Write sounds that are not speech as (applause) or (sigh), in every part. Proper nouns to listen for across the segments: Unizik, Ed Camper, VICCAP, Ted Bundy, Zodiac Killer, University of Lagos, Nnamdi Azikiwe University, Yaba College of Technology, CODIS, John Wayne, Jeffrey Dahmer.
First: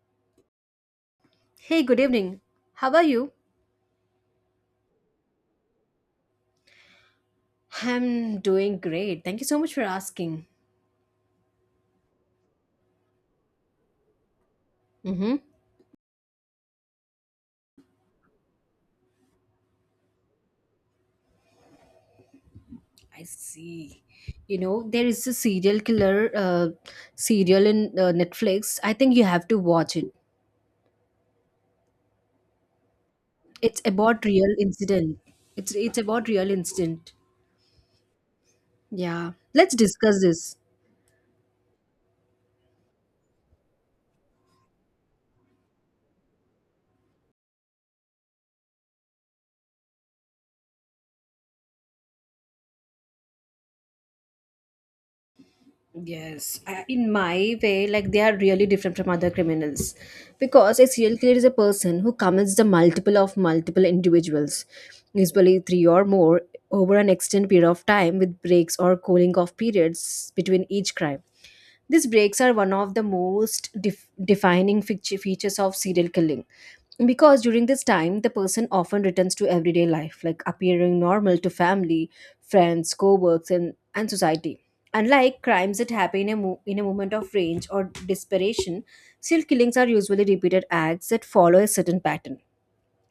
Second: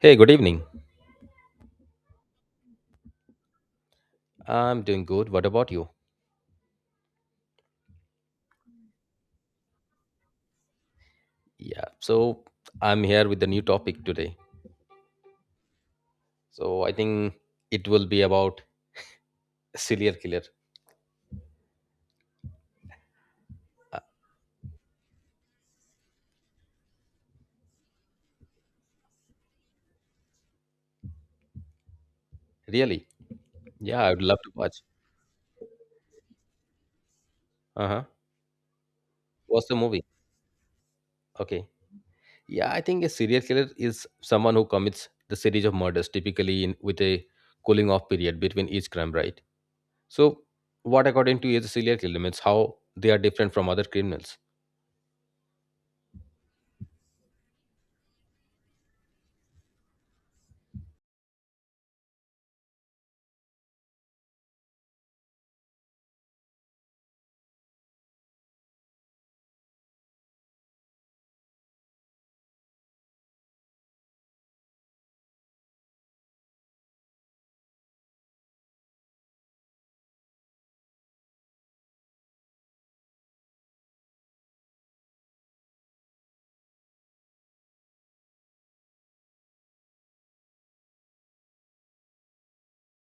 Hey, good evening. Hey, good evening. How are you? I'm doing good. What about you? I'm doing great. Thank you so much for asking. Yeah, so I'm here with the new topic today. Mm-hmm. So I think it will be about serial killer. I Uh, see. There is a serial killer serial in Netflix. I think you have to watch it. Really? It's Yeah, I would about love to real watch. incident. It's about real incident. Uh huh. Yeah. What's Let's the movie? discuss this. Okay. Yeah, I think a serial killer is someone who commits the series of murders, typically in with a cooling off period between each crime, right? So, what according to you is a serial killer means how they are different from other criminals? Yes, in my way, like they are really different from other criminals because a serial killer is a person who commits the multiple of multiple individuals, usually three or more, over an extended period of time with breaks or cooling off periods between each crime. These breaks are one of the most defining features of serial killing because during this time the person often returns to everyday life like appearing normal to family, friends, co-workers, and society. Unlike crimes that happen in a moment of rage or desperation, serial killings are usually repeated acts that follow a certain pattern.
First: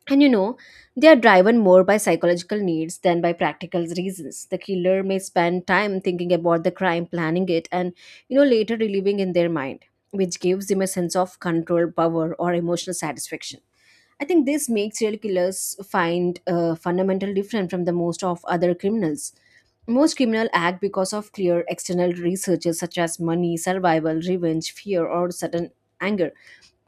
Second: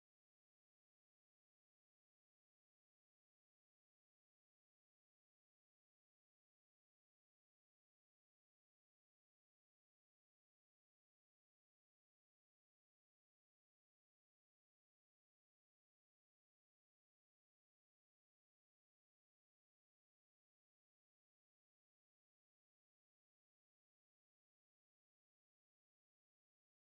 And they are driven more by psychological needs than by practical reasons. The killer may spend time thinking about the crime, planning it, and later reliving in their mind, which gives them a sense of control, power, or emotional satisfaction. I think this makes serial killers find fundamental different from the most of other criminals. Most criminal act because of clear external researches such as money, survival, revenge, fear, or sudden anger.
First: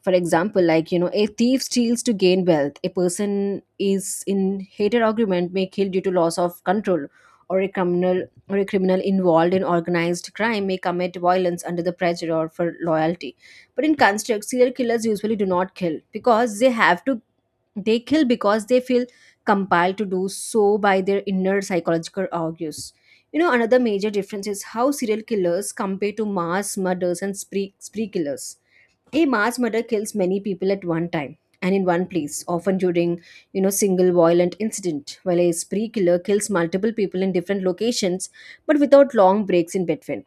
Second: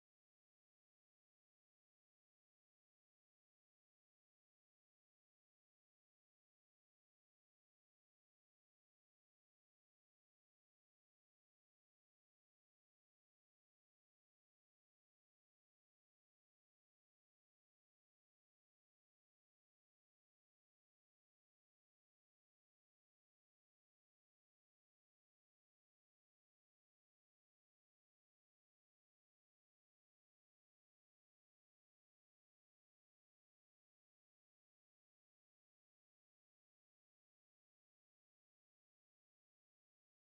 For example, like, a thief steals to gain wealth. A person is in hated argument may kill due to loss of control, or a criminal or a criminal involved in organized crime may commit violence under the pressure or for loyalty. But in construct, serial killers usually do not kill because they have to. They kill because they feel compelled to do so by their inner psychological urges. Another major difference is how serial killers compare to mass murders and spree killers. A mass murder kills many people at one time and in one place, often during, single violent incident, while a spree killer kills multiple people in different locations but without long breaks in between.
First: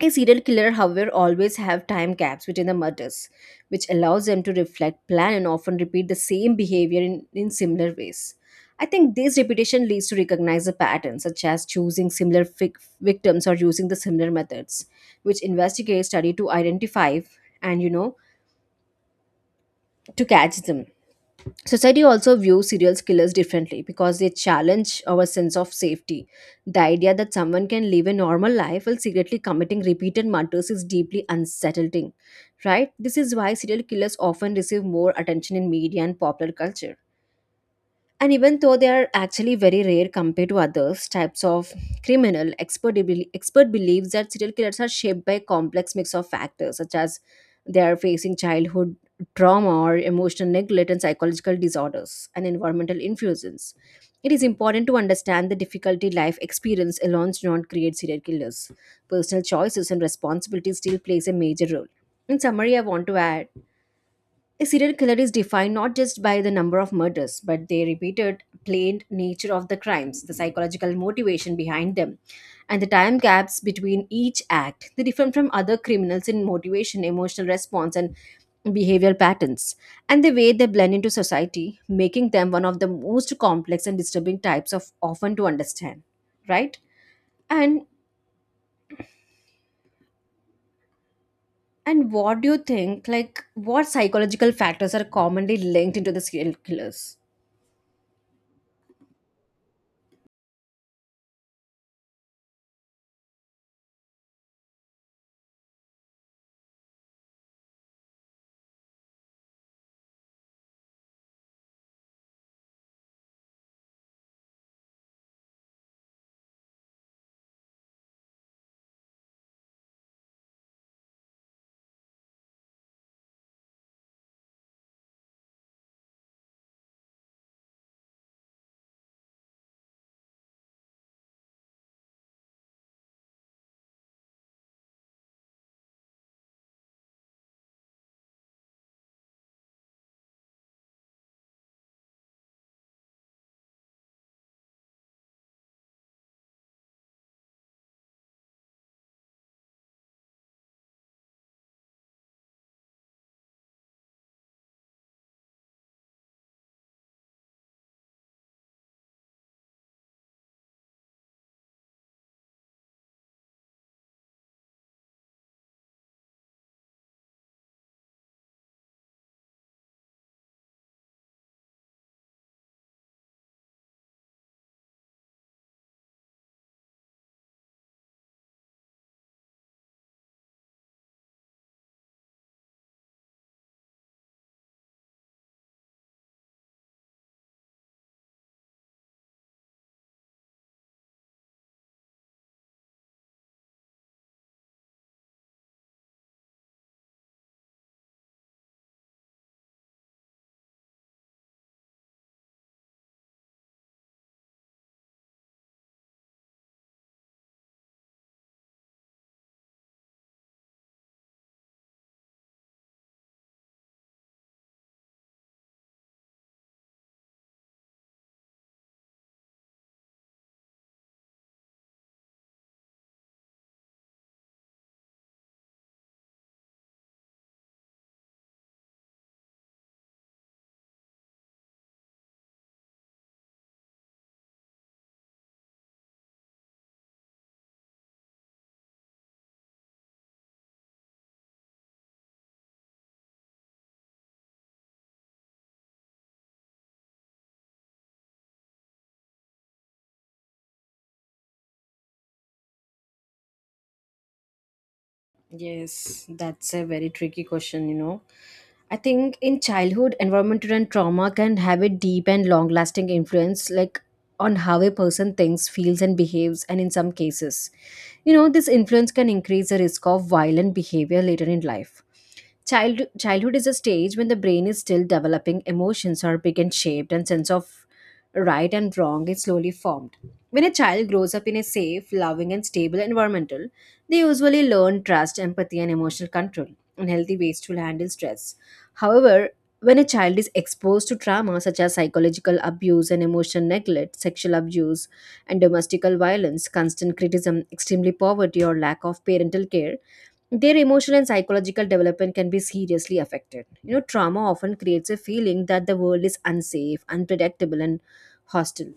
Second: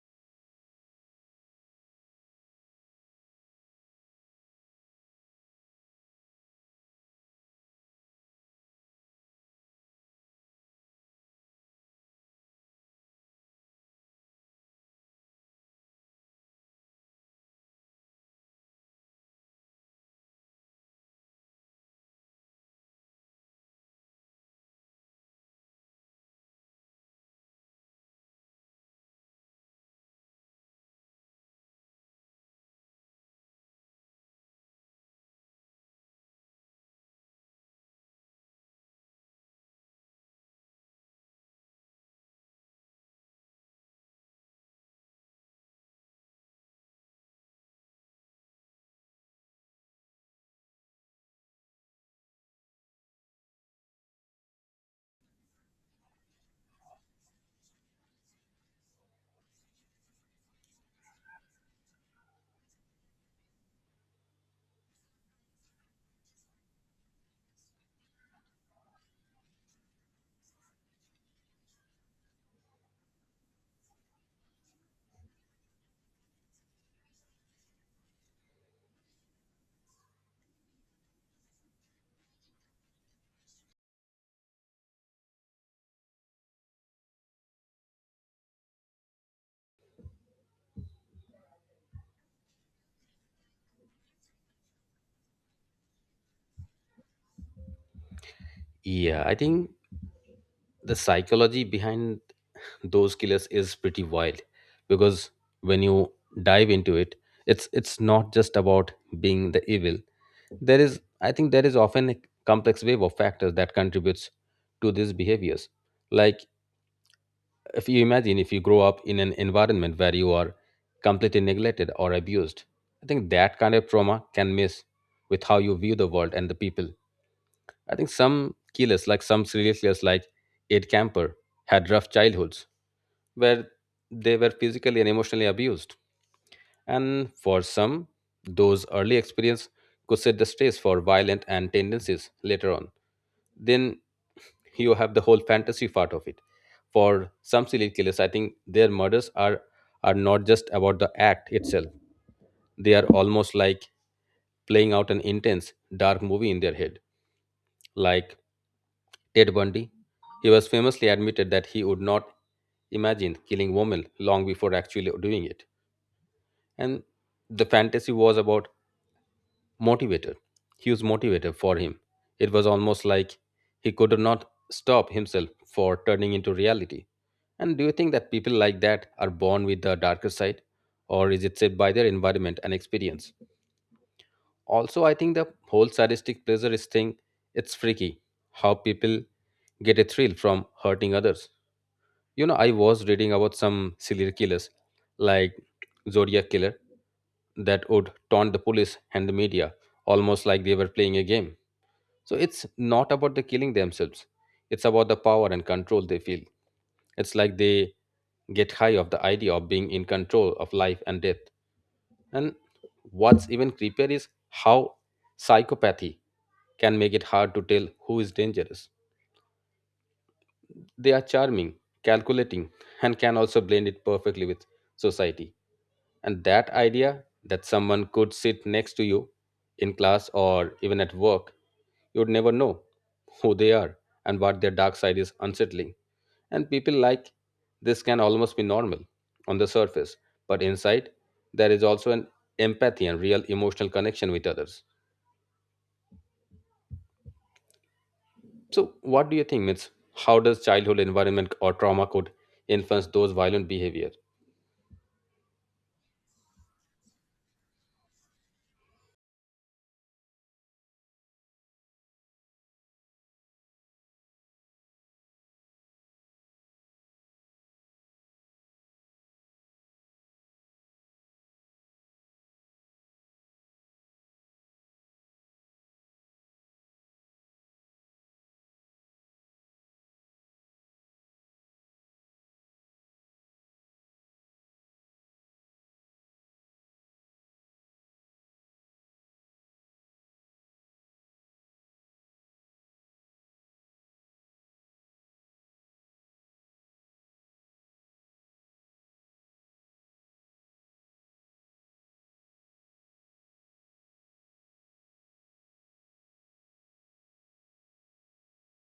A serial killer, however, always have time gaps between the murders, which allows them to reflect, plan, and often repeat the same behavior in similar ways. I think this repetition leads to recognize a pattern, such as choosing similar victims or using the similar methods, which investigators study to identify and to catch them. Society also views serial killers differently because they challenge our sense of safety. The idea that someone can live a normal life while secretly committing repeated murders is deeply unsettling, right? This is why serial killers often receive more attention in media and popular culture. And even though they are actually very rare compared to others types of criminal, expert believes that serial killers are shaped by a complex mix of factors such as they are facing childhood trauma or emotional neglect and psychological disorders and environmental influences. It is important to understand the difficulty life experience alone do not create serial killers. Personal choices and responsibility still plays a major role. In summary, I want to add a serial killer is defined not just by the number of murders, but the repeated, plain nature of the crimes, the psychological motivation behind them, and the time gaps between each act. They differ from other criminals in motivation, emotional response, and behavioral patterns, and the way they blend into society, making them one of the most complex and disturbing types of often to understand. Right? And and what do you think? Like, what psychological factors are commonly linked into the serial killers? Yeah, I think the psychology behind those killers is pretty wild because when you dive into it it's not just about being the evil. There is, often a complex wave of factors that contributes to these behaviors. Like, if you imagine if you grow up in an environment where you are completely neglected or abused, I think that kind of trauma can mess with how you view the world and the people. I think some killers, like some serial killers like Ed Camper, had rough childhoods where they were physically and emotionally abused. And for some, those early experiences could set the stage for violent and tendencies later on. Then you have the whole fantasy part of it. For some serial killers, I think their murders are not just about the act itself. They are almost like playing out an intense, dark movie in their head. Like Ted Bundy, he was famously admitted that he would not imagine killing women long before actually doing it. And the fantasy was about motivator, he was motivator for him. It was almost like he could not stop himself for turning into reality. And do you think that people like that are born with the darker side, or is it set by their environment and experience? Also, I think the whole sadistic pleasure is thing, it's freaky how people get a thrill from hurting others. You know, I was reading about some serial killers like Zodiac Killer that would taunt the police and the media, almost like they were playing a game. So it's not about the killing themselves, it's about the power and control they feel. It's like they get high of the idea of being in control of life and death. And what's even creepier is how psychopathy can make it hard to tell who is dangerous. They are charming, calculating, and can also blend it perfectly with society. And that idea that someone could sit next to you in class or even at work, you would never know who they are and what their dark side is unsettling. And people like this can almost be normal on the surface, but inside there is also an empathy and real emotional connection with others. So, what do you think, Mitz? How does childhood environment or trauma could influence those violent behavior? Yes, that's a very tricky question. I think in childhood, environmental and trauma can have a deep and long lasting influence, like on how a person thinks, feels, and behaves, and in some cases, this influence can increase the risk of violent behavior later in life. Childhood is a stage when the brain is still developing, emotions are big and shaped, and sense of right and wrong is slowly formed. When a child grows up in a safe, loving, and stable environment, they usually learn trust, empathy, and emotional control, and healthy ways to handle stress. However, when a child is exposed to trauma such as psychological abuse and emotional neglect, sexual abuse, and domestical violence, constant criticism, extremely poverty, or lack of parental care, their emotional and psychological development can be seriously affected. Trauma often creates a feeling that the world is unsafe, unpredictable, and hostile.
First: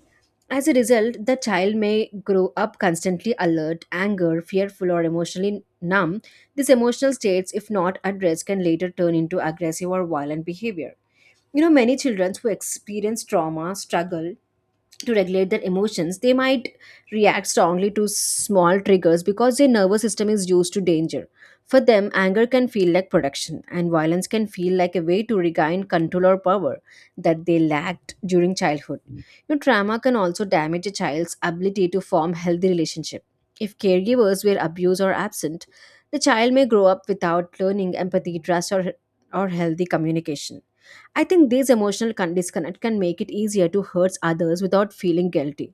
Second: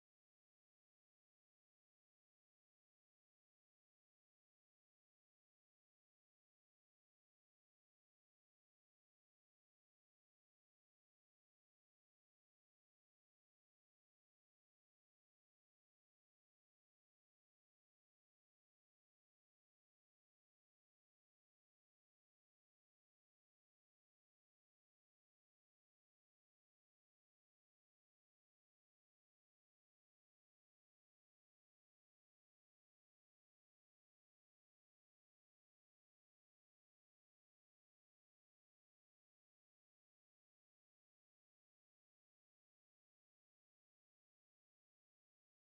As a result, the child may grow up constantly alert, anger, fearful, or emotionally numb. These emotional states, if not addressed, can later turn into aggressive or violent behavior. Many children who experience trauma struggle to regulate their emotions, they might react strongly to small triggers because their nervous system is used to danger. For them, anger can feel like protection, and violence can feel like a way to regain control or power that they lacked during childhood. Trauma can also damage a child's ability to form healthy relationships. If caregivers were abused or absent, the child may grow up without learning empathy, trust, or healthy communication. I think this emotional disconnect can make it easier to hurt others without feeling guilty.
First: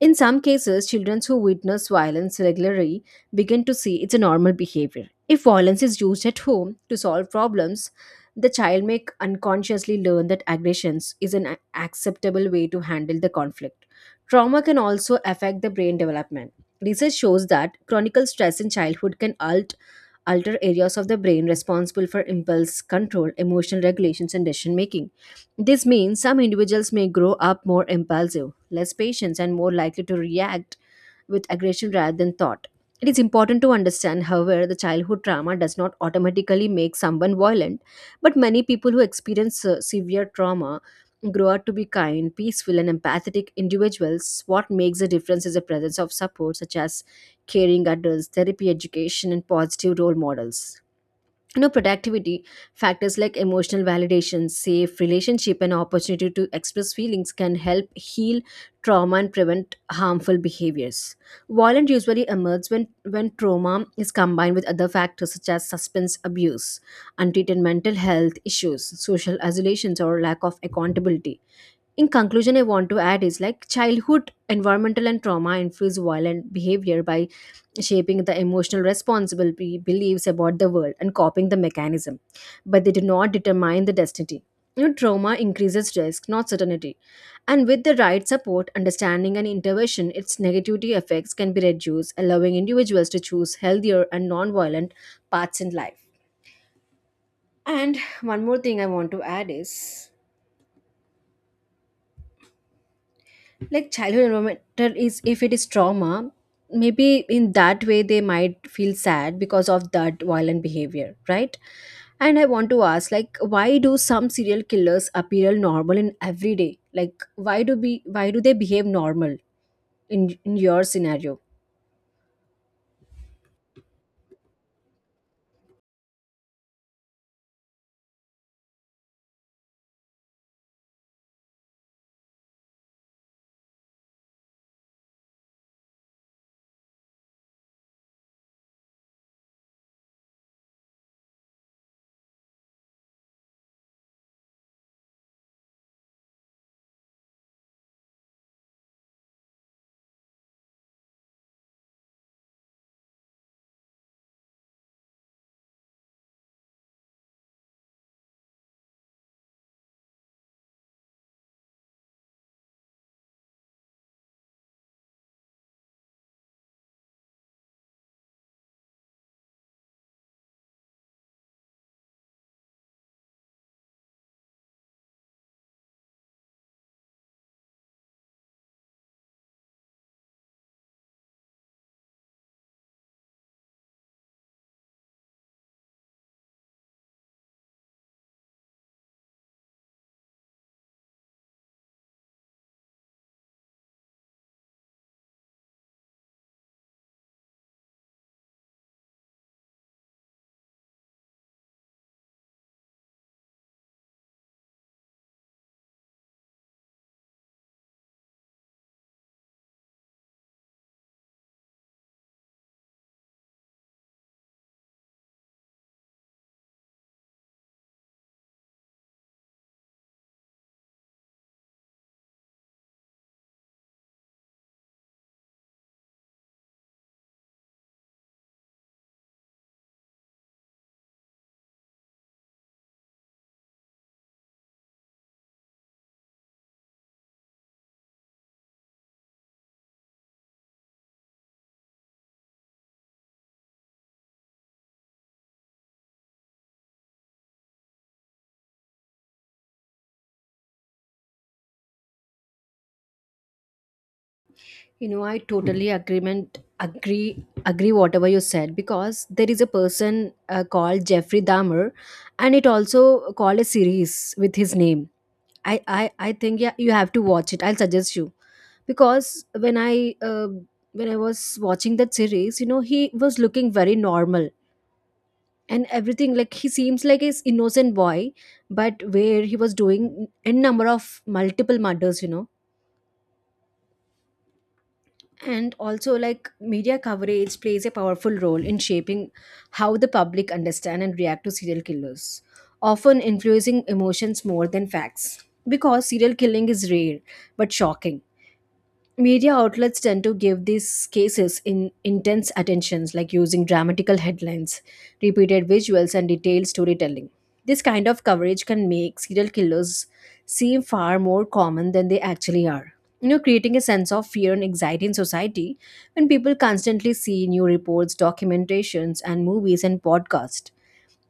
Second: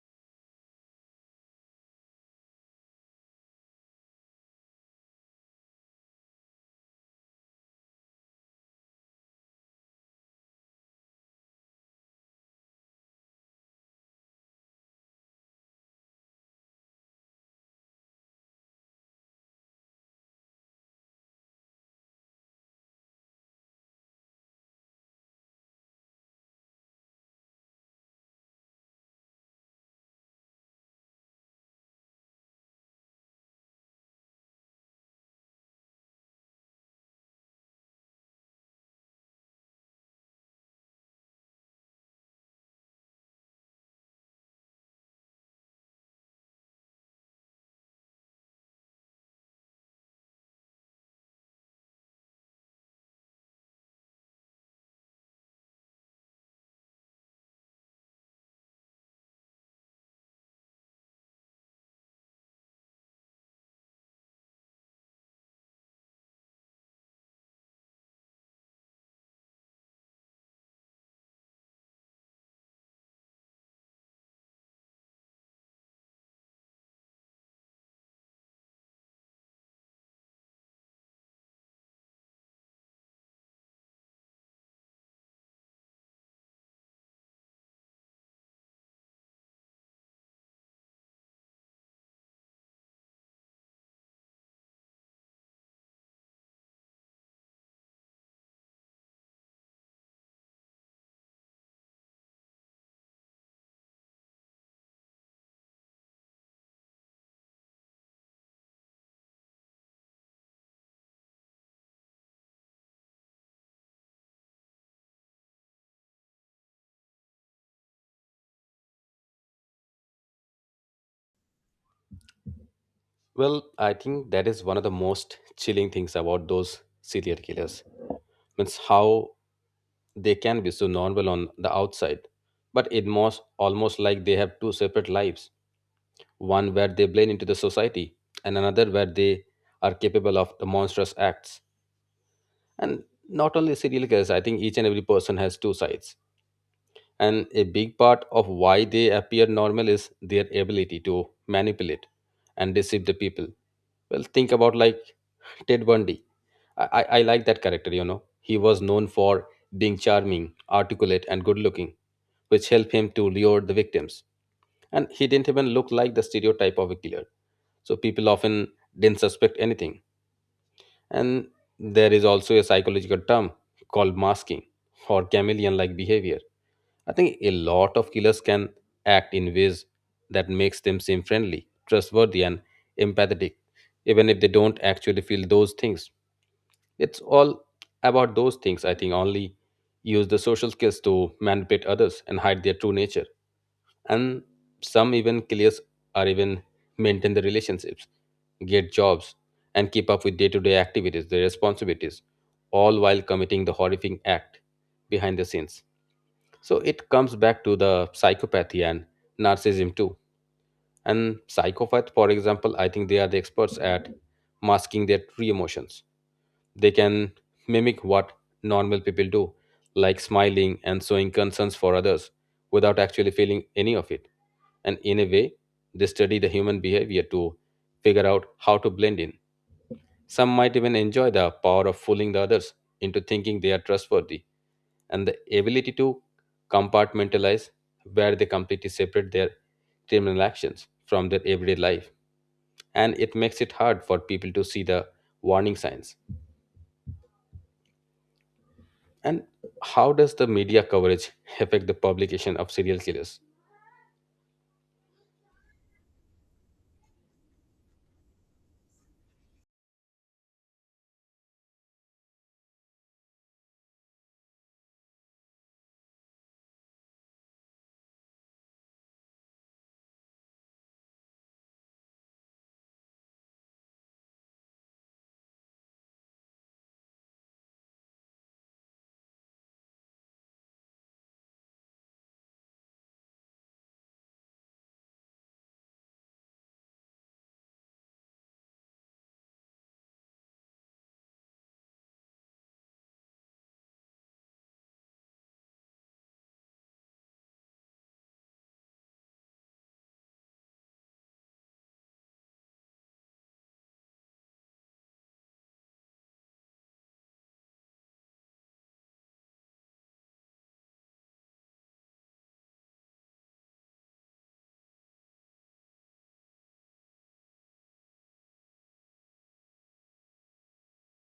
In some cases, children who witness violence regularly begin to see it's a normal behavior. If violence is used at home to solve problems, the child may unconsciously learn that aggression is an acceptable way to handle the conflict. Trauma can also affect the brain development. Research shows that chronic stress in childhood can alter areas of the brain responsible for impulse control, emotional regulations, and decision making. This means some individuals may grow up more impulsive, less patient, and more likely to react with aggression rather than thought. It is important to understand, however, the childhood trauma does not automatically make someone violent, but many people who experience severe trauma grow up to be kind, peaceful, and empathetic individuals. What makes a difference is the presence of support, such as caring adults, therapy education, and positive role models. Productivity factors like emotional validation, safe relationship, and opportunity to express feelings can help heal trauma and prevent harmful behaviors. Violence usually emerges when trauma is combined with other factors such as substance abuse, untreated mental health issues, social isolations, or lack of accountability. In conclusion, I want to add is like childhood environmental and trauma influence violent behavior by shaping the emotional responsibility beliefs about the world and copying the mechanism, but they do not determine the destiny. Trauma increases risk, not certainty, and with the right support, understanding, and intervention, its negativity effects can be reduced, allowing individuals to choose healthier and non-violent paths in life. And one more thing I want to add is, like, childhood environmental is if it is trauma, maybe in that way they might feel sad because of that violent behavior, right? And I want to ask, like, why do some serial killers appear normal in everyday, like, why do they behave normal in your scenario? Well, I think that is one of the most chilling things about those serial killers. Means how they can be so normal on the outside, but it most almost like they have two separate lives. One where they blend into the society, and another where they are capable of the monstrous acts. And not only serial killers, I think each and every person has two sides. And a big part of why they appear normal is their ability to manipulate and deceive the people. Well, think about like Ted Bundy. I like that character, you know. He was known for being charming, articulate, and good looking, which helped him to lure the victims. And he didn't even look like the stereotype of a killer. So people often didn't suspect anything. And there is also a psychological term called masking or chameleon like behavior. I think a lot of killers can act in ways that makes them seem friendly, trustworthy, and empathetic, even if they don't actually feel those things. It's all about those things, I think, only use the social skills to manipulate others and hide their true nature. And some even killers are even maintain the relationships, get jobs, and keep up with day to day activities, their responsibilities, all while committing the horrific act behind the scenes. So it comes back to the psychopathy and narcissism too. And psychopath, for example, I think they are the experts at masking their true emotions. They can mimic what normal people do, like smiling and showing concerns for others without actually feeling any of it. And in a way, they study the human behavior to figure out how to blend in. Some might even enjoy the power of fooling the others into thinking they are trustworthy, and the ability to compartmentalize where they completely separate their criminal actions from their everyday life, and it makes it hard for people to see the warning signs. And how does the media coverage affect the publication of serial killers? I totally agree whatever you said because there is a person called Jeffrey Dahmer, and it also called a series with his name. I think yeah, you have to watch it. I'll suggest you because when I uh, when I was watching that series, he was looking very normal and everything. Like he seems like his innocent boy, but where he was doing n number of multiple murders. And also, like, media coverage plays a powerful role in shaping how the public understand and react to serial killers, often influencing emotions more than facts. Because serial killing is rare but shocking, media outlets tend to give these cases in intense attentions, like using dramatical headlines, repeated visuals, and detailed storytelling. This kind of coverage can make serial killers seem far more common than they actually are, creating a sense of fear and anxiety in society. When people constantly see new reports, documentations, and movies and podcasts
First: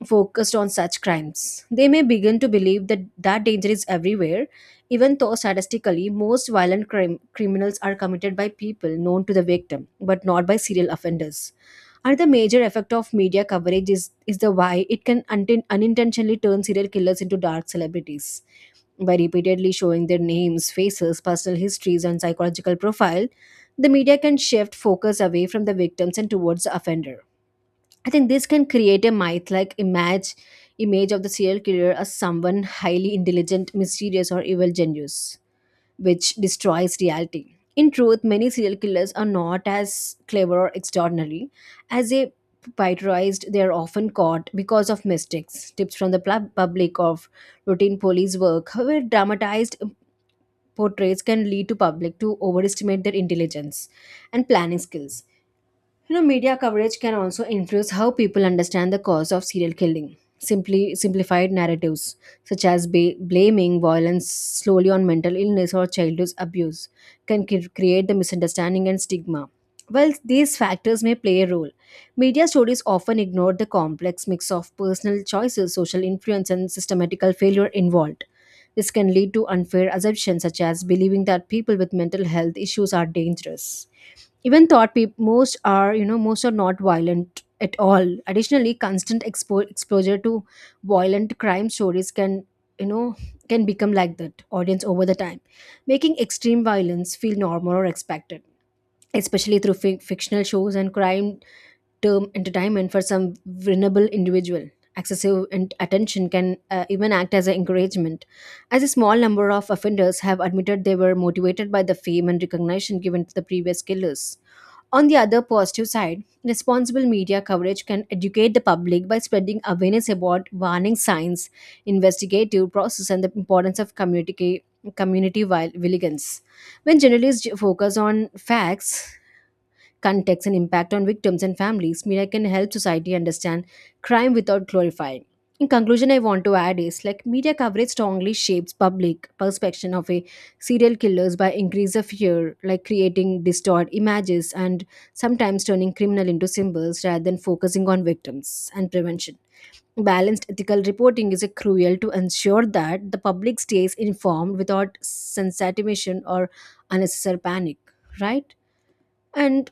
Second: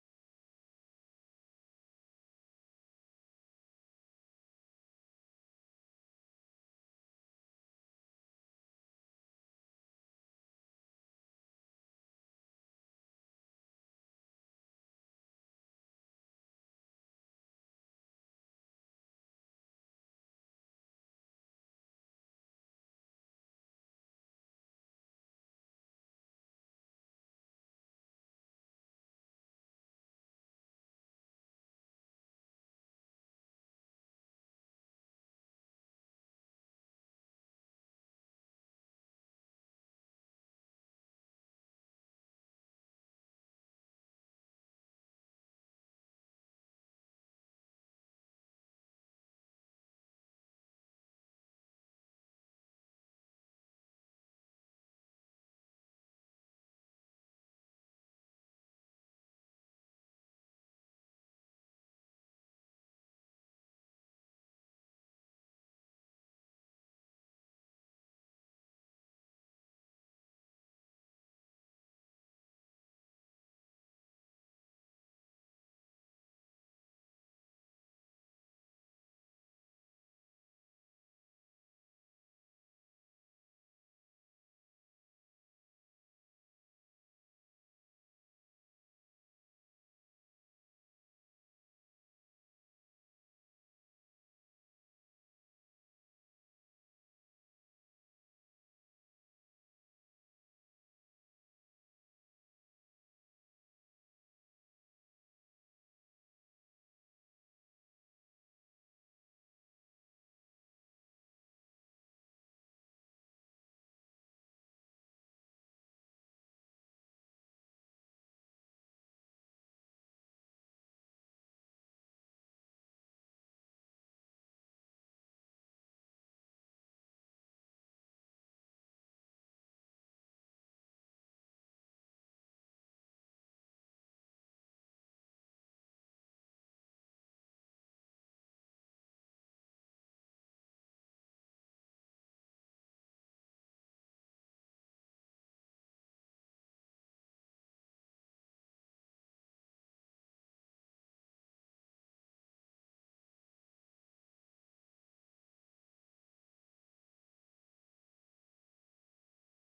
focused on such crimes, they may begin to believe that that danger is everywhere, even though statistically most violent criminals are committed by people known to the victim, but not by serial offenders. Another major effect of media coverage is the why it can unintentionally turn serial killers into dark celebrities. By repeatedly showing their names, faces, personal histories, and psychological profile, the media can shift focus away from the victims and towards the offender. I think this can create a myth like image of the serial killer as someone highly intelligent, mysterious, or evil genius, which destroys reality. In truth, many serial killers are not as clever or extraordinary as they pitorized. They are often caught because of mistakes, tips from the public, of routine police work. However, dramatized portraits can lead to public to overestimate their intelligence and planning skills. Media coverage can also influence how people understand the cause of serial killing. Simply Simplified narratives, such as blaming violence solely on mental illness or childhood abuse, can create the misunderstanding and stigma. While these factors may play a role, media stories often ignore the complex mix of personal choices, social influence, and systematical failure involved. This can lead to unfair assumptions, such as believing that people with mental health issues are dangerous even thought people most are most are not violent at all. Additionally, constant exposure to violent crime stories can you know can become like that audience over the time, making extreme violence feel normal or expected, especially through fictional shows and crime term entertainment. For some vulnerable individual, excessive and attention can even act as an encouragement, as a small number of offenders have admitted they were motivated by the fame and recognition given to the previous killers. On the other positive side, responsible media coverage can educate the public by spreading awareness about warning signs, investigative process, and the importance of community vigilance. When journalists focus on facts, context and impact on victims and families, media can help society understand crime without glorifying. In conclusion, I want to add is like media coverage strongly shapes public perception of a serial killers by increase of fear, like creating distorted images and sometimes turning criminal into symbols rather than focusing on victims and prevention. Balanced ethical reporting is a crucial to ensure that the public stays informed without sensitization or unnecessary panic, right? And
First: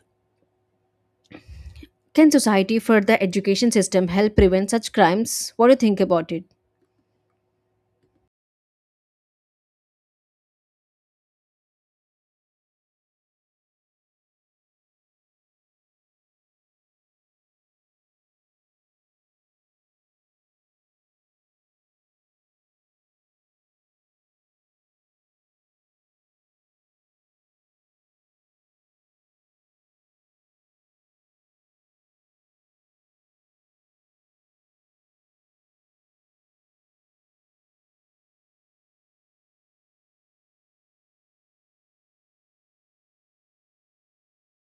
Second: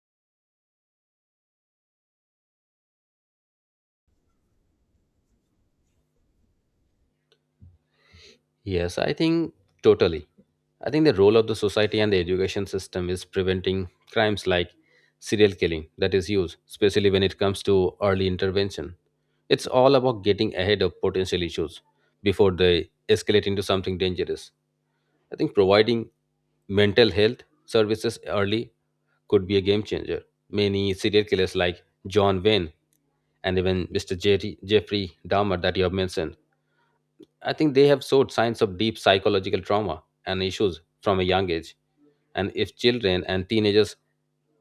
can society further education system help prevent such crimes? What do you think about it? Yes, I think totally. I think the role of the society and the education system is preventing crimes like serial killing that is used, especially when it comes to early intervention. It's all about getting ahead of potential issues before they escalate into something dangerous. I think providing mental health services early could be a game changer. Many serial killers like John Wayne and even Mr. Jerry, Jeffrey Dahmer that you have mentioned, I think they have showed signs of deep psychological trauma and issues from a young age. And if children and teenagers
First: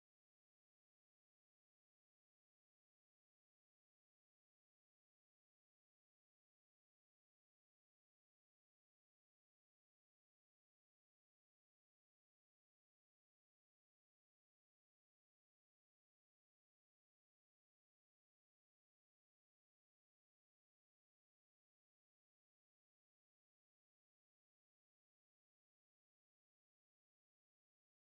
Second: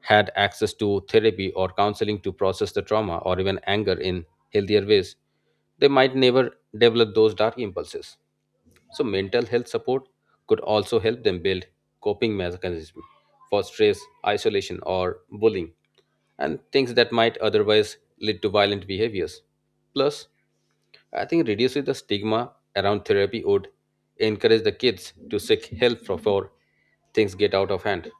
had access to therapy or counseling to process the trauma or even anger in healthier ways, they might never develop those dark impulses. So mental health support could also help them build coping mechanisms for stress, isolation, or bullying, and things that might otherwise lead to violent behaviors. Plus, I think reducing the stigma around therapy would encourage the kids to seek help before things get out of hand.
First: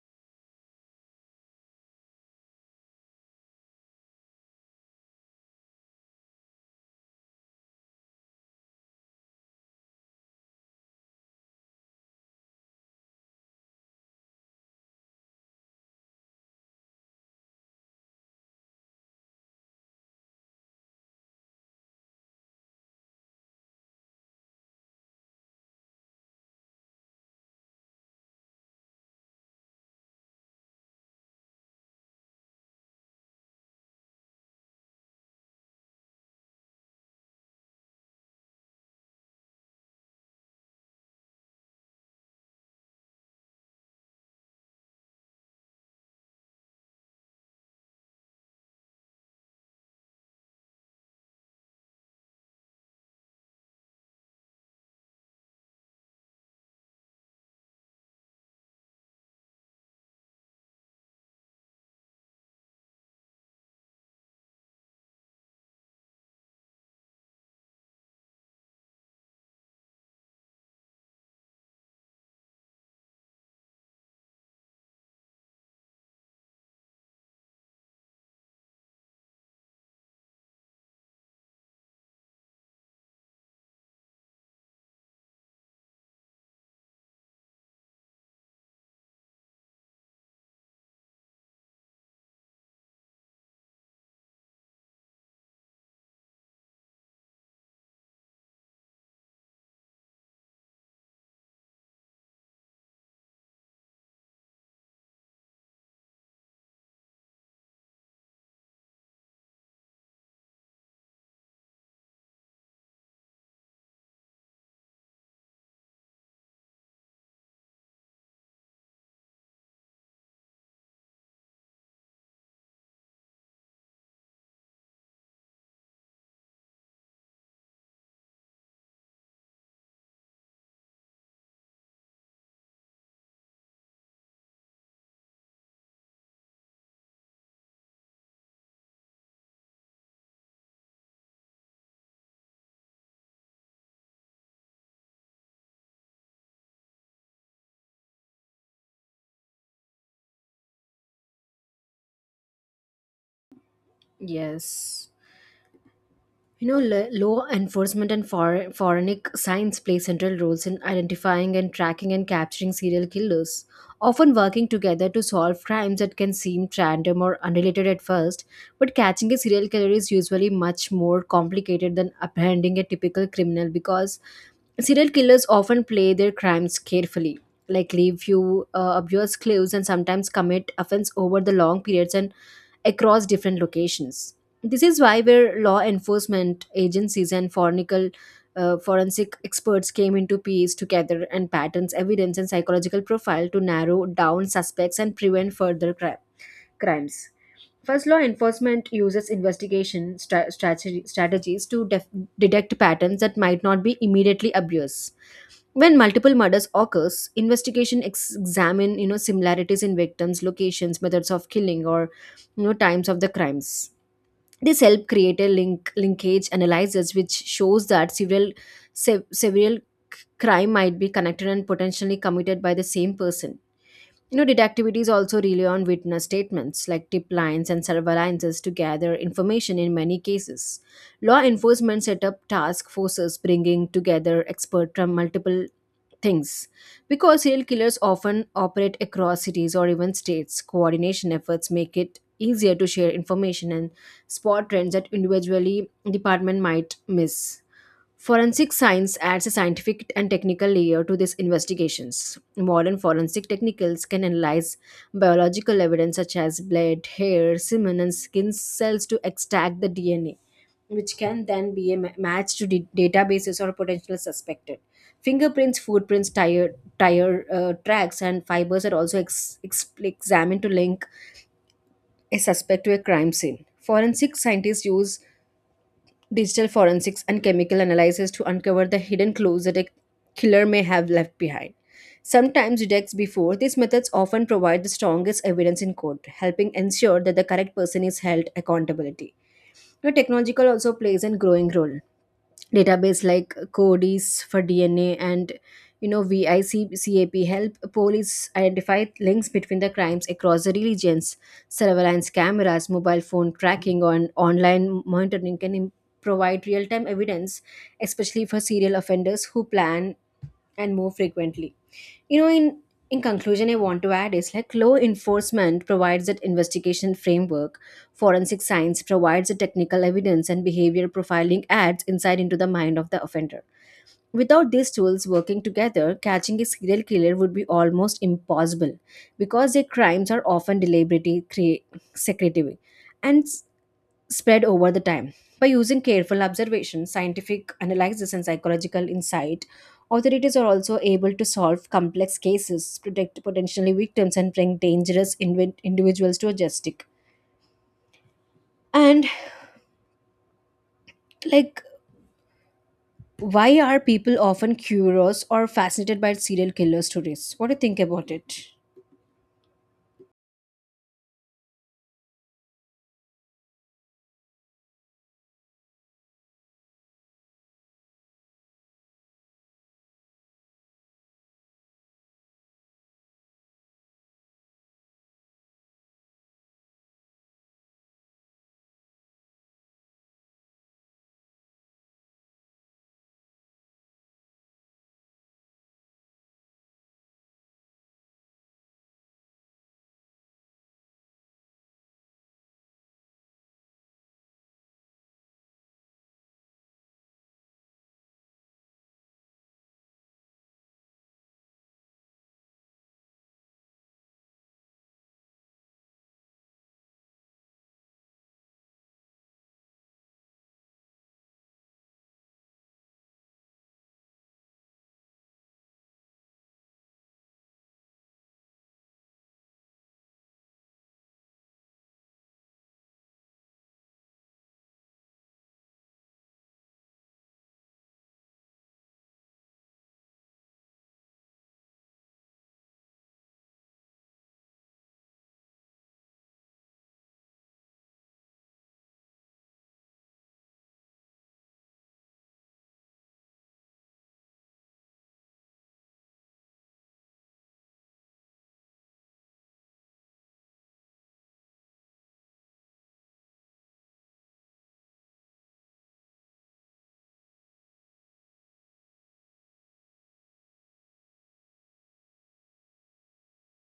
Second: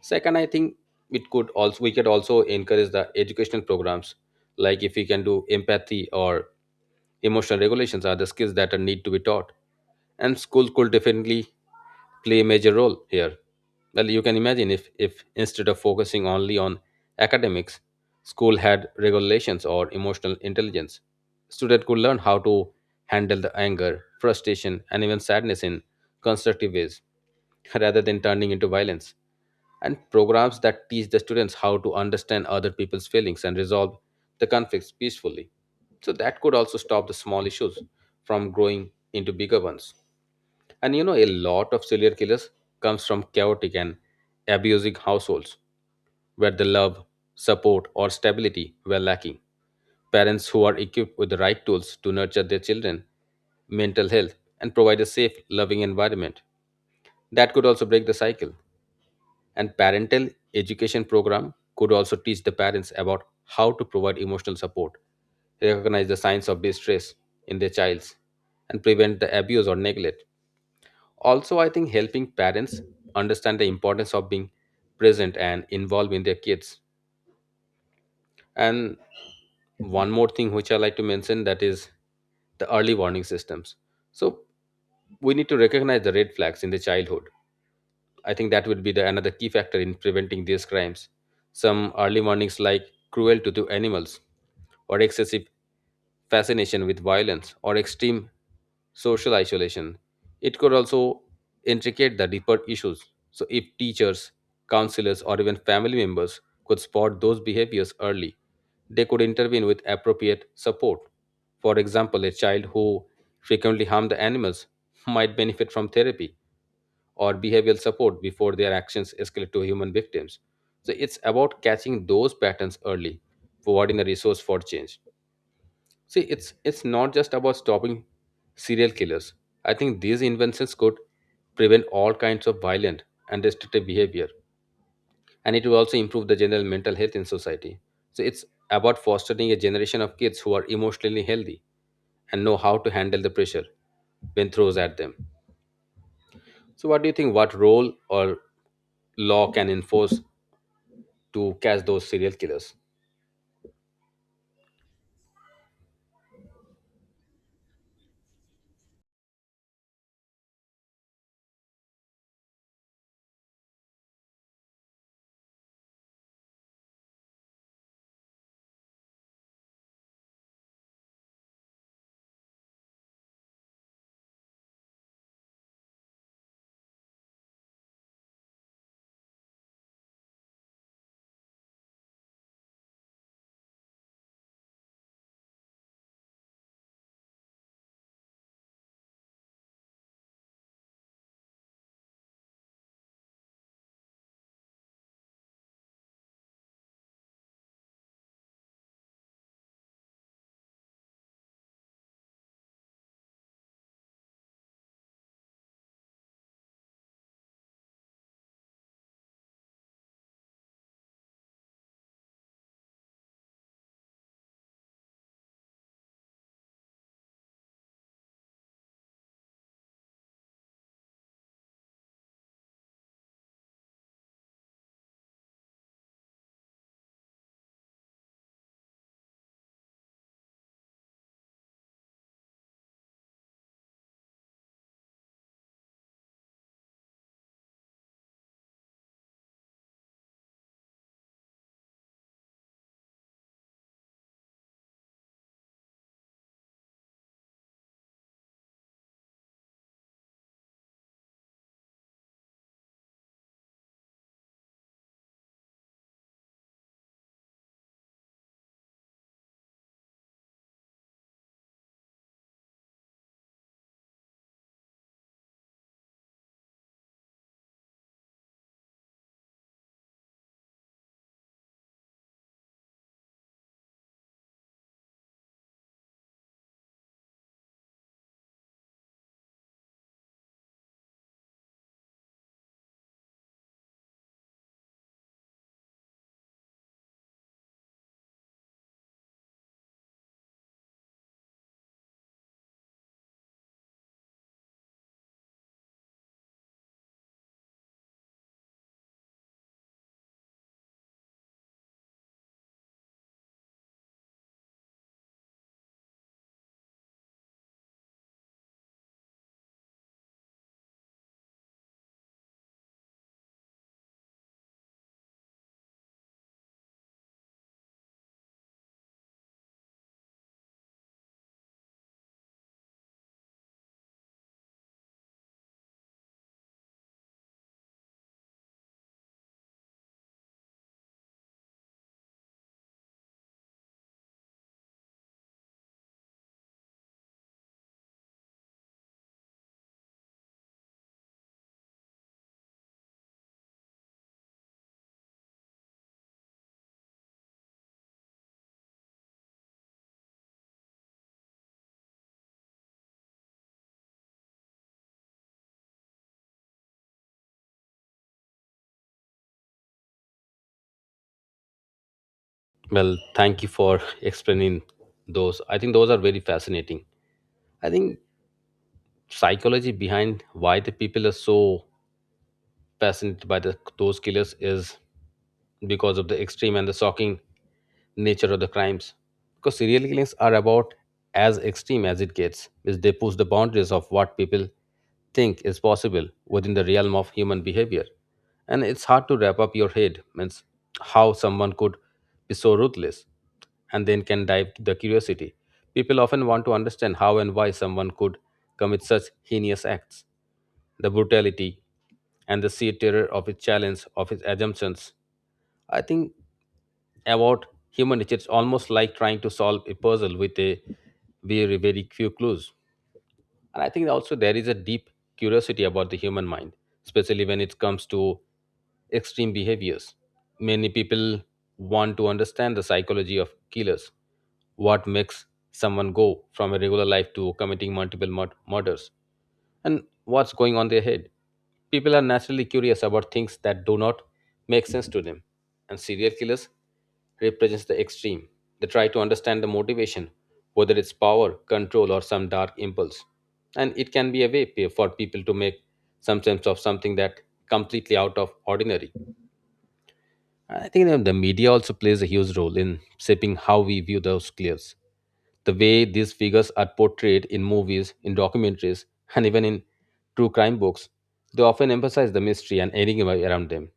Second, I think it could also we could also encourage the educational programs, like if we can do empathy or emotional regulations are the skills that are need to be taught, and schools could definitely play a major role here. Well, you can imagine if instead of focusing only on academics, school had regulations or emotional intelligence, students could learn how to handle the anger, frustration, and even sadness in constructive ways, (laughs) rather than turning into violence, and programs that teach the students how to understand other people's feelings and resolve the conflicts peacefully. So that could also stop the small issues from growing into bigger ones. And you know, a lot of serial killers comes from chaotic and abusive households where the love, support, or stability were lacking. Parents who are equipped with the right tools to nurture their children mental health and provide a safe, loving environment. That could also break the cycle. And parental education program could also teach the parents about how to provide emotional support, recognize the signs of distress in their childs, and prevent the abuse or neglect. Also, I think helping parents understand the importance of being present and involved in their kids. And one more thing which I like to mention that is the early warning systems. So we need to recognize the red flags in the childhood. I think that would be the another key factor in preventing these crimes. Some early warnings like cruelty to animals, or excessive fascination with violence, or extreme social isolation. It could also intricate the deeper issues. So if teachers, counselors, or even family members could spot those behaviors early, they could intervene with appropriate support. For example, a child who frequently harmed the animals might benefit from therapy or behavioral support before their actions escalate to human victims. So it's about catching those patterns early, providing a resource for change. See, it's not just about stopping serial killers. I think these inventions could prevent all kinds of violent and restrictive behavior, and it will also improve the general mental health in society. So it's about fostering a generation of kids who are emotionally healthy and know how to handle the pressure when throws at them. So, what do you think? What role or law can enforce to catch those serial killers? Yes. You know, law enforcement and forensic science play central roles in identifying and tracking and capturing serial killers, often working together to solve crimes that can seem random or unrelated at first. But catching a serial killer is usually much more complicated than apprehending a typical criminal, because serial killers often play their crimes carefully, like leave few obvious clues and sometimes commit offense over the long periods and across different locations. This is why where law enforcement agencies and fornical forensic experts came into piece together and patterns, evidence, and psychological profile to narrow down suspects and prevent further crimes. First, law enforcement uses investigation strategies to detect patterns that might not be immediately obvious. When multiple murders occurs, investigation examine similarities in victims, locations, methods of killing, or times of the crimes. This help create a linkage analysis, which shows that several crime might be connected and potentially committed by the same person. You know, detectivities also rely on witness statements like tip lines and surveillances to gather information in many cases. Law enforcement set up task forces bringing together experts from multiple things. Because serial killers often operate across cities or even states, coordination efforts make it easier to share information and spot trends that individually department might miss. Forensic science adds a scientific and technical layer to these investigations. Modern forensic technicals can analyze biological evidence such as blood, hair, semen, and skin cells to extract the DNA, which can then be a match to databases or potential suspected. Fingerprints, footprints, tire, tire tracks, and fibers are also examined to link a suspect to a crime scene. Forensic scientists use digital forensics and chemical analysis to uncover the hidden clues that a killer may have left behind. Sometimes decades before, these methods often provide the strongest evidence in court, helping ensure that the correct person is held accountability. Now, technological also plays a growing role. Database like CODIS for DNA and VICCAP help police identify links between the crimes across the regions. Surveillance cameras, mobile phone tracking, and online monitoring can provide real-time evidence, especially for serial offenders who plan and move frequently. You know, in conclusion, I want to add is like law enforcement provides that investigation framework, forensic science provides the technical evidence, and behavior profiling adds insight into the mind of the offender. Without these tools working together, catching a serial killer would be almost impossible because their crimes are often deliberately secretive. And spread over the time. By using careful observation, scientific analysis, and psychological insight, authorities are also able to solve complex cases, protect potentially victims, and bring dangerous individuals to justice. And like, why are people often curious or fascinated by serial killer stories? What do you think about it? Well, thank you for (laughs) explaining those. I think those are very fascinating. I think psychology behind why the people are so fascinated by those killers is because of the extreme and the shocking nature of the crimes. Because serial killings are about as extreme as it gets, which they push the boundaries of what people think is possible within the realm of human behavior. And it's hard to wrap up your head, means how someone could be so ruthless and then can dive to the curiosity. People often want to understand how and why someone could commit such heinous acts, the brutality, and the sheer terror of its challenge, of its assumptions. I think about human nature, it's almost like trying to solve a puzzle with a very, very few clues. And I think also there is a deep curiosity about the human mind, especially when it comes to extreme behaviors. Many people want to understand the psychology of killers, what makes someone go from a regular life to committing murders and what's going on their head. People are naturally curious about things that do not make sense to them, and serial killers represents the extreme. They try to understand the motivation, whether it's power, control, or some dark impulse. And it can be a way for people to make some sense of something that completely out of ordinary. I think that the media also plays a huge role in shaping how we view those killers. The way these figures are portrayed in movies, in documentaries, and even in true crime books, they often emphasize the mystery and enigma around them.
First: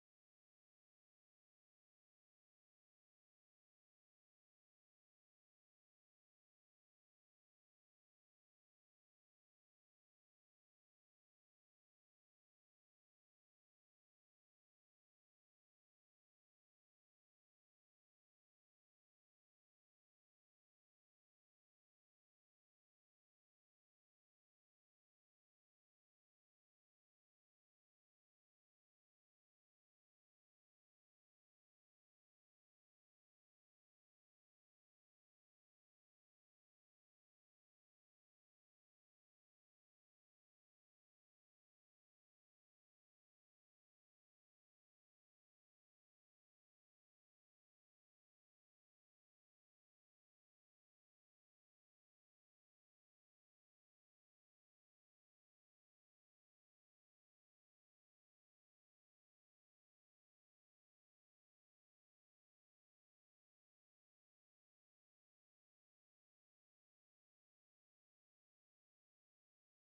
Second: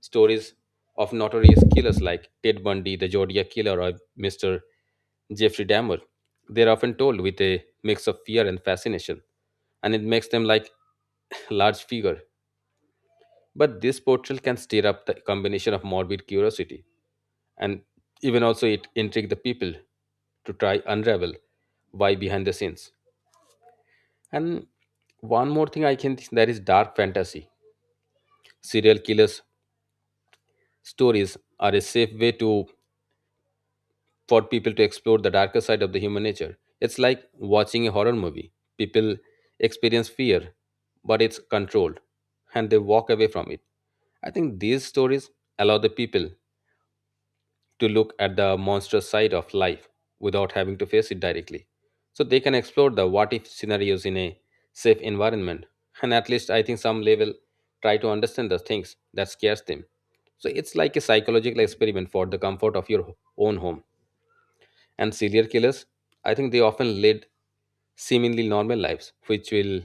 Stories of notorious killers like Ted Bundy, the Zodiac Killer, or Mr. Jeffrey Dahmer, they are often told with a mix of fear and fascination, and it makes them like (laughs) large figure. But this portrayal can stir up the combination of morbid curiosity, and even also it intrigue the people to try unravel why behind the scenes. And one more thing I can think that is dark fantasy. Serial killers stories are a safe way to for people to explore the darker side of the human nature. It's like watching a horror movie, people experience fear, but it's controlled and they walk away from it. I think these stories allow the people to look at the monstrous side of life without having to face it directly. So they can explore the what if scenarios in a safe environment. And at least I think some level try to understand the things that scares them. So it's like a psychological experiment for the comfort of your own home. And serial killers, I think they often lead seemingly normal lives, which will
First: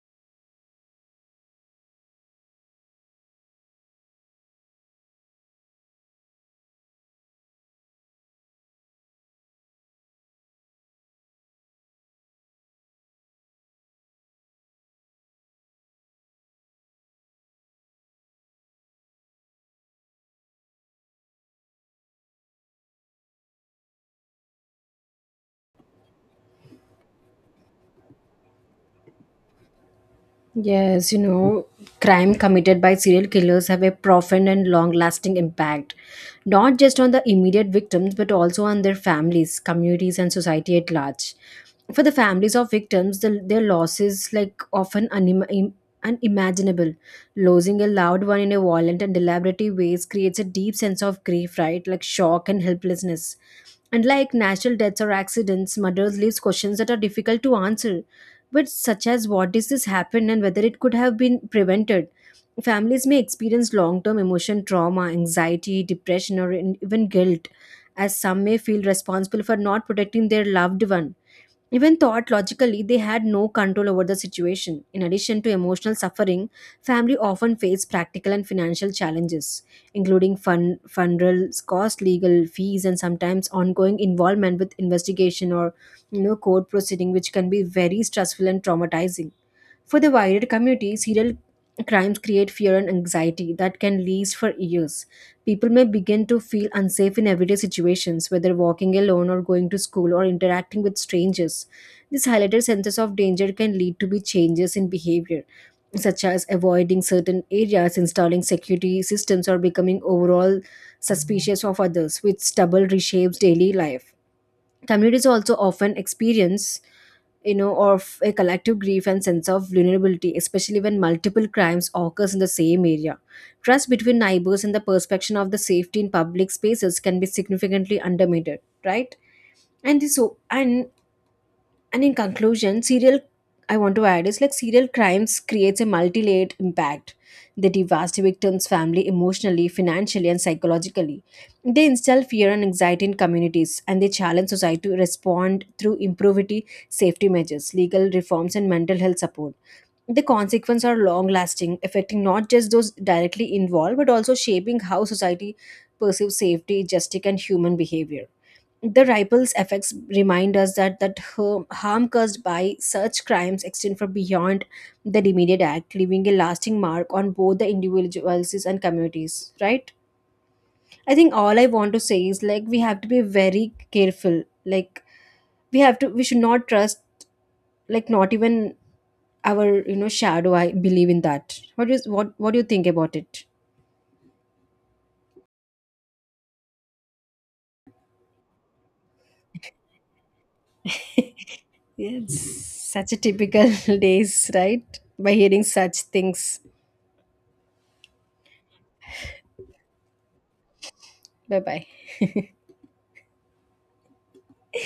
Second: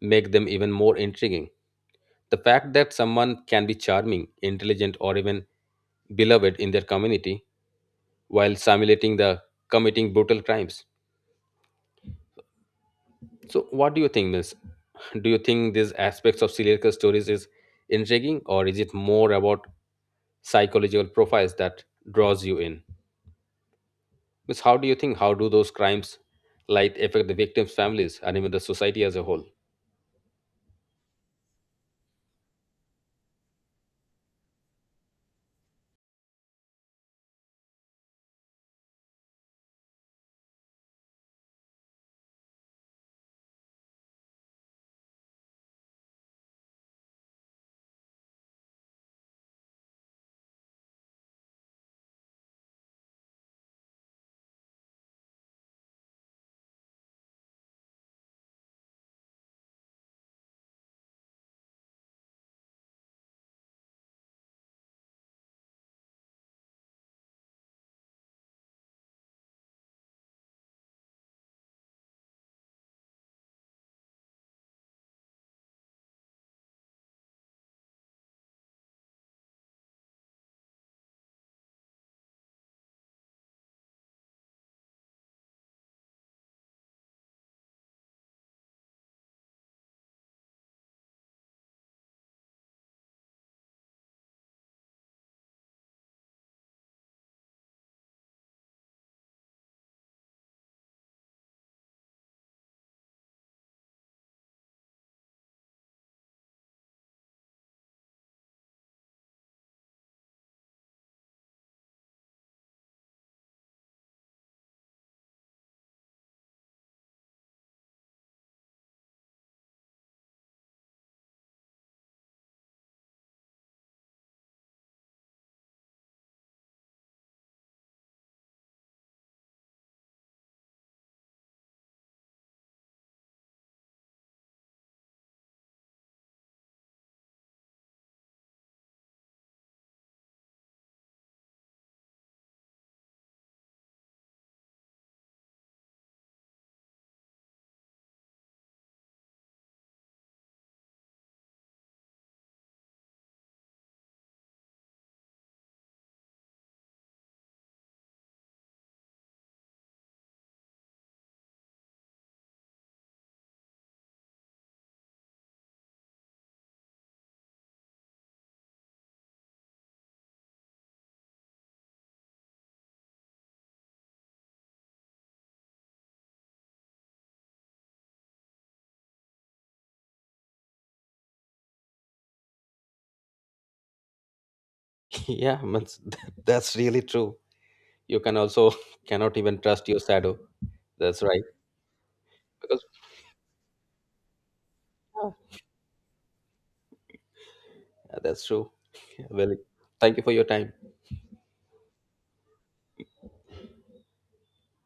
make them even more intriguing. The fact that someone can be charming, intelligent, or even beloved in their community while simulating the committing brutal crimes. So, what do you think, Miss? Do you think these aspects of serial killer stories is intriguing, or is it more about psychological profiles that draws you in? Miss, how do you think? How do those crimes like affect the victims' families and even the society as a whole? Yes, you know, crime committed by serial killers have a profound and long-lasting impact, not just on the immediate victims, but also on their families, communities, and society at large. For the families of victims, their losses like often unimaginable. Losing a loved one in a violent and deliberate ways creates a deep sense of grief, right? Like shock and helplessness. And like natural deaths or accidents, murders leaves questions that are difficult to answer but such as what does this happen and whether it could have been prevented. Families may experience long term emotion trauma, anxiety, depression, or even guilt, as some may feel responsible for not protecting their loved one. Even thought logically, they had no control over the situation. In addition to emotional suffering, family often face practical and financial challenges, including funerals, cost, legal fees, and sometimes ongoing involvement with investigation or court proceeding, which can be very stressful and traumatizing. For the wider community, serial crimes create fear and anxiety that can last for years. People may begin to feel unsafe in everyday situations, whether walking alone or going to school or interacting with strangers. This highlighted sense of danger can lead to be changes in behavior, such as avoiding certain areas, installing security systems, or becoming overall suspicious of others, which double reshapes daily life. Communities also often experience of a collective grief and sense of vulnerability, especially when multiple crimes occurs in the same area. Trust between neighbors and the perception of the safety in public spaces can be significantly undermined, right? And so, and in conclusion, serial I want to add is like serial crimes creates a multi-layered impact. They devastate victims family emotionally, financially, and psychologically. They instill fear and anxiety in communities, and they challenge society to respond through improvity safety measures, legal reforms, and mental health support. The consequences are long lasting, affecting not just those directly involved, but also shaping how society perceives safety, justice, and human behavior. The ripple effects remind us that harm caused by such crimes extend far beyond the immediate act, leaving a lasting mark on both the individuals and communities. Right? I think all I want to say is like we have to be very careful. Like we should not trust like not even our shadow. I believe in that. What is what? What do you think about it? (laughs) Yeah, Miss, that's really true. You can also (laughs) cannot even trust your shadow. That's right. Yeah, it's Because such a typical (laughs) days, right? By yeah, hearing such things. that's true. Yeah, well, thank you for your time. Bye bye.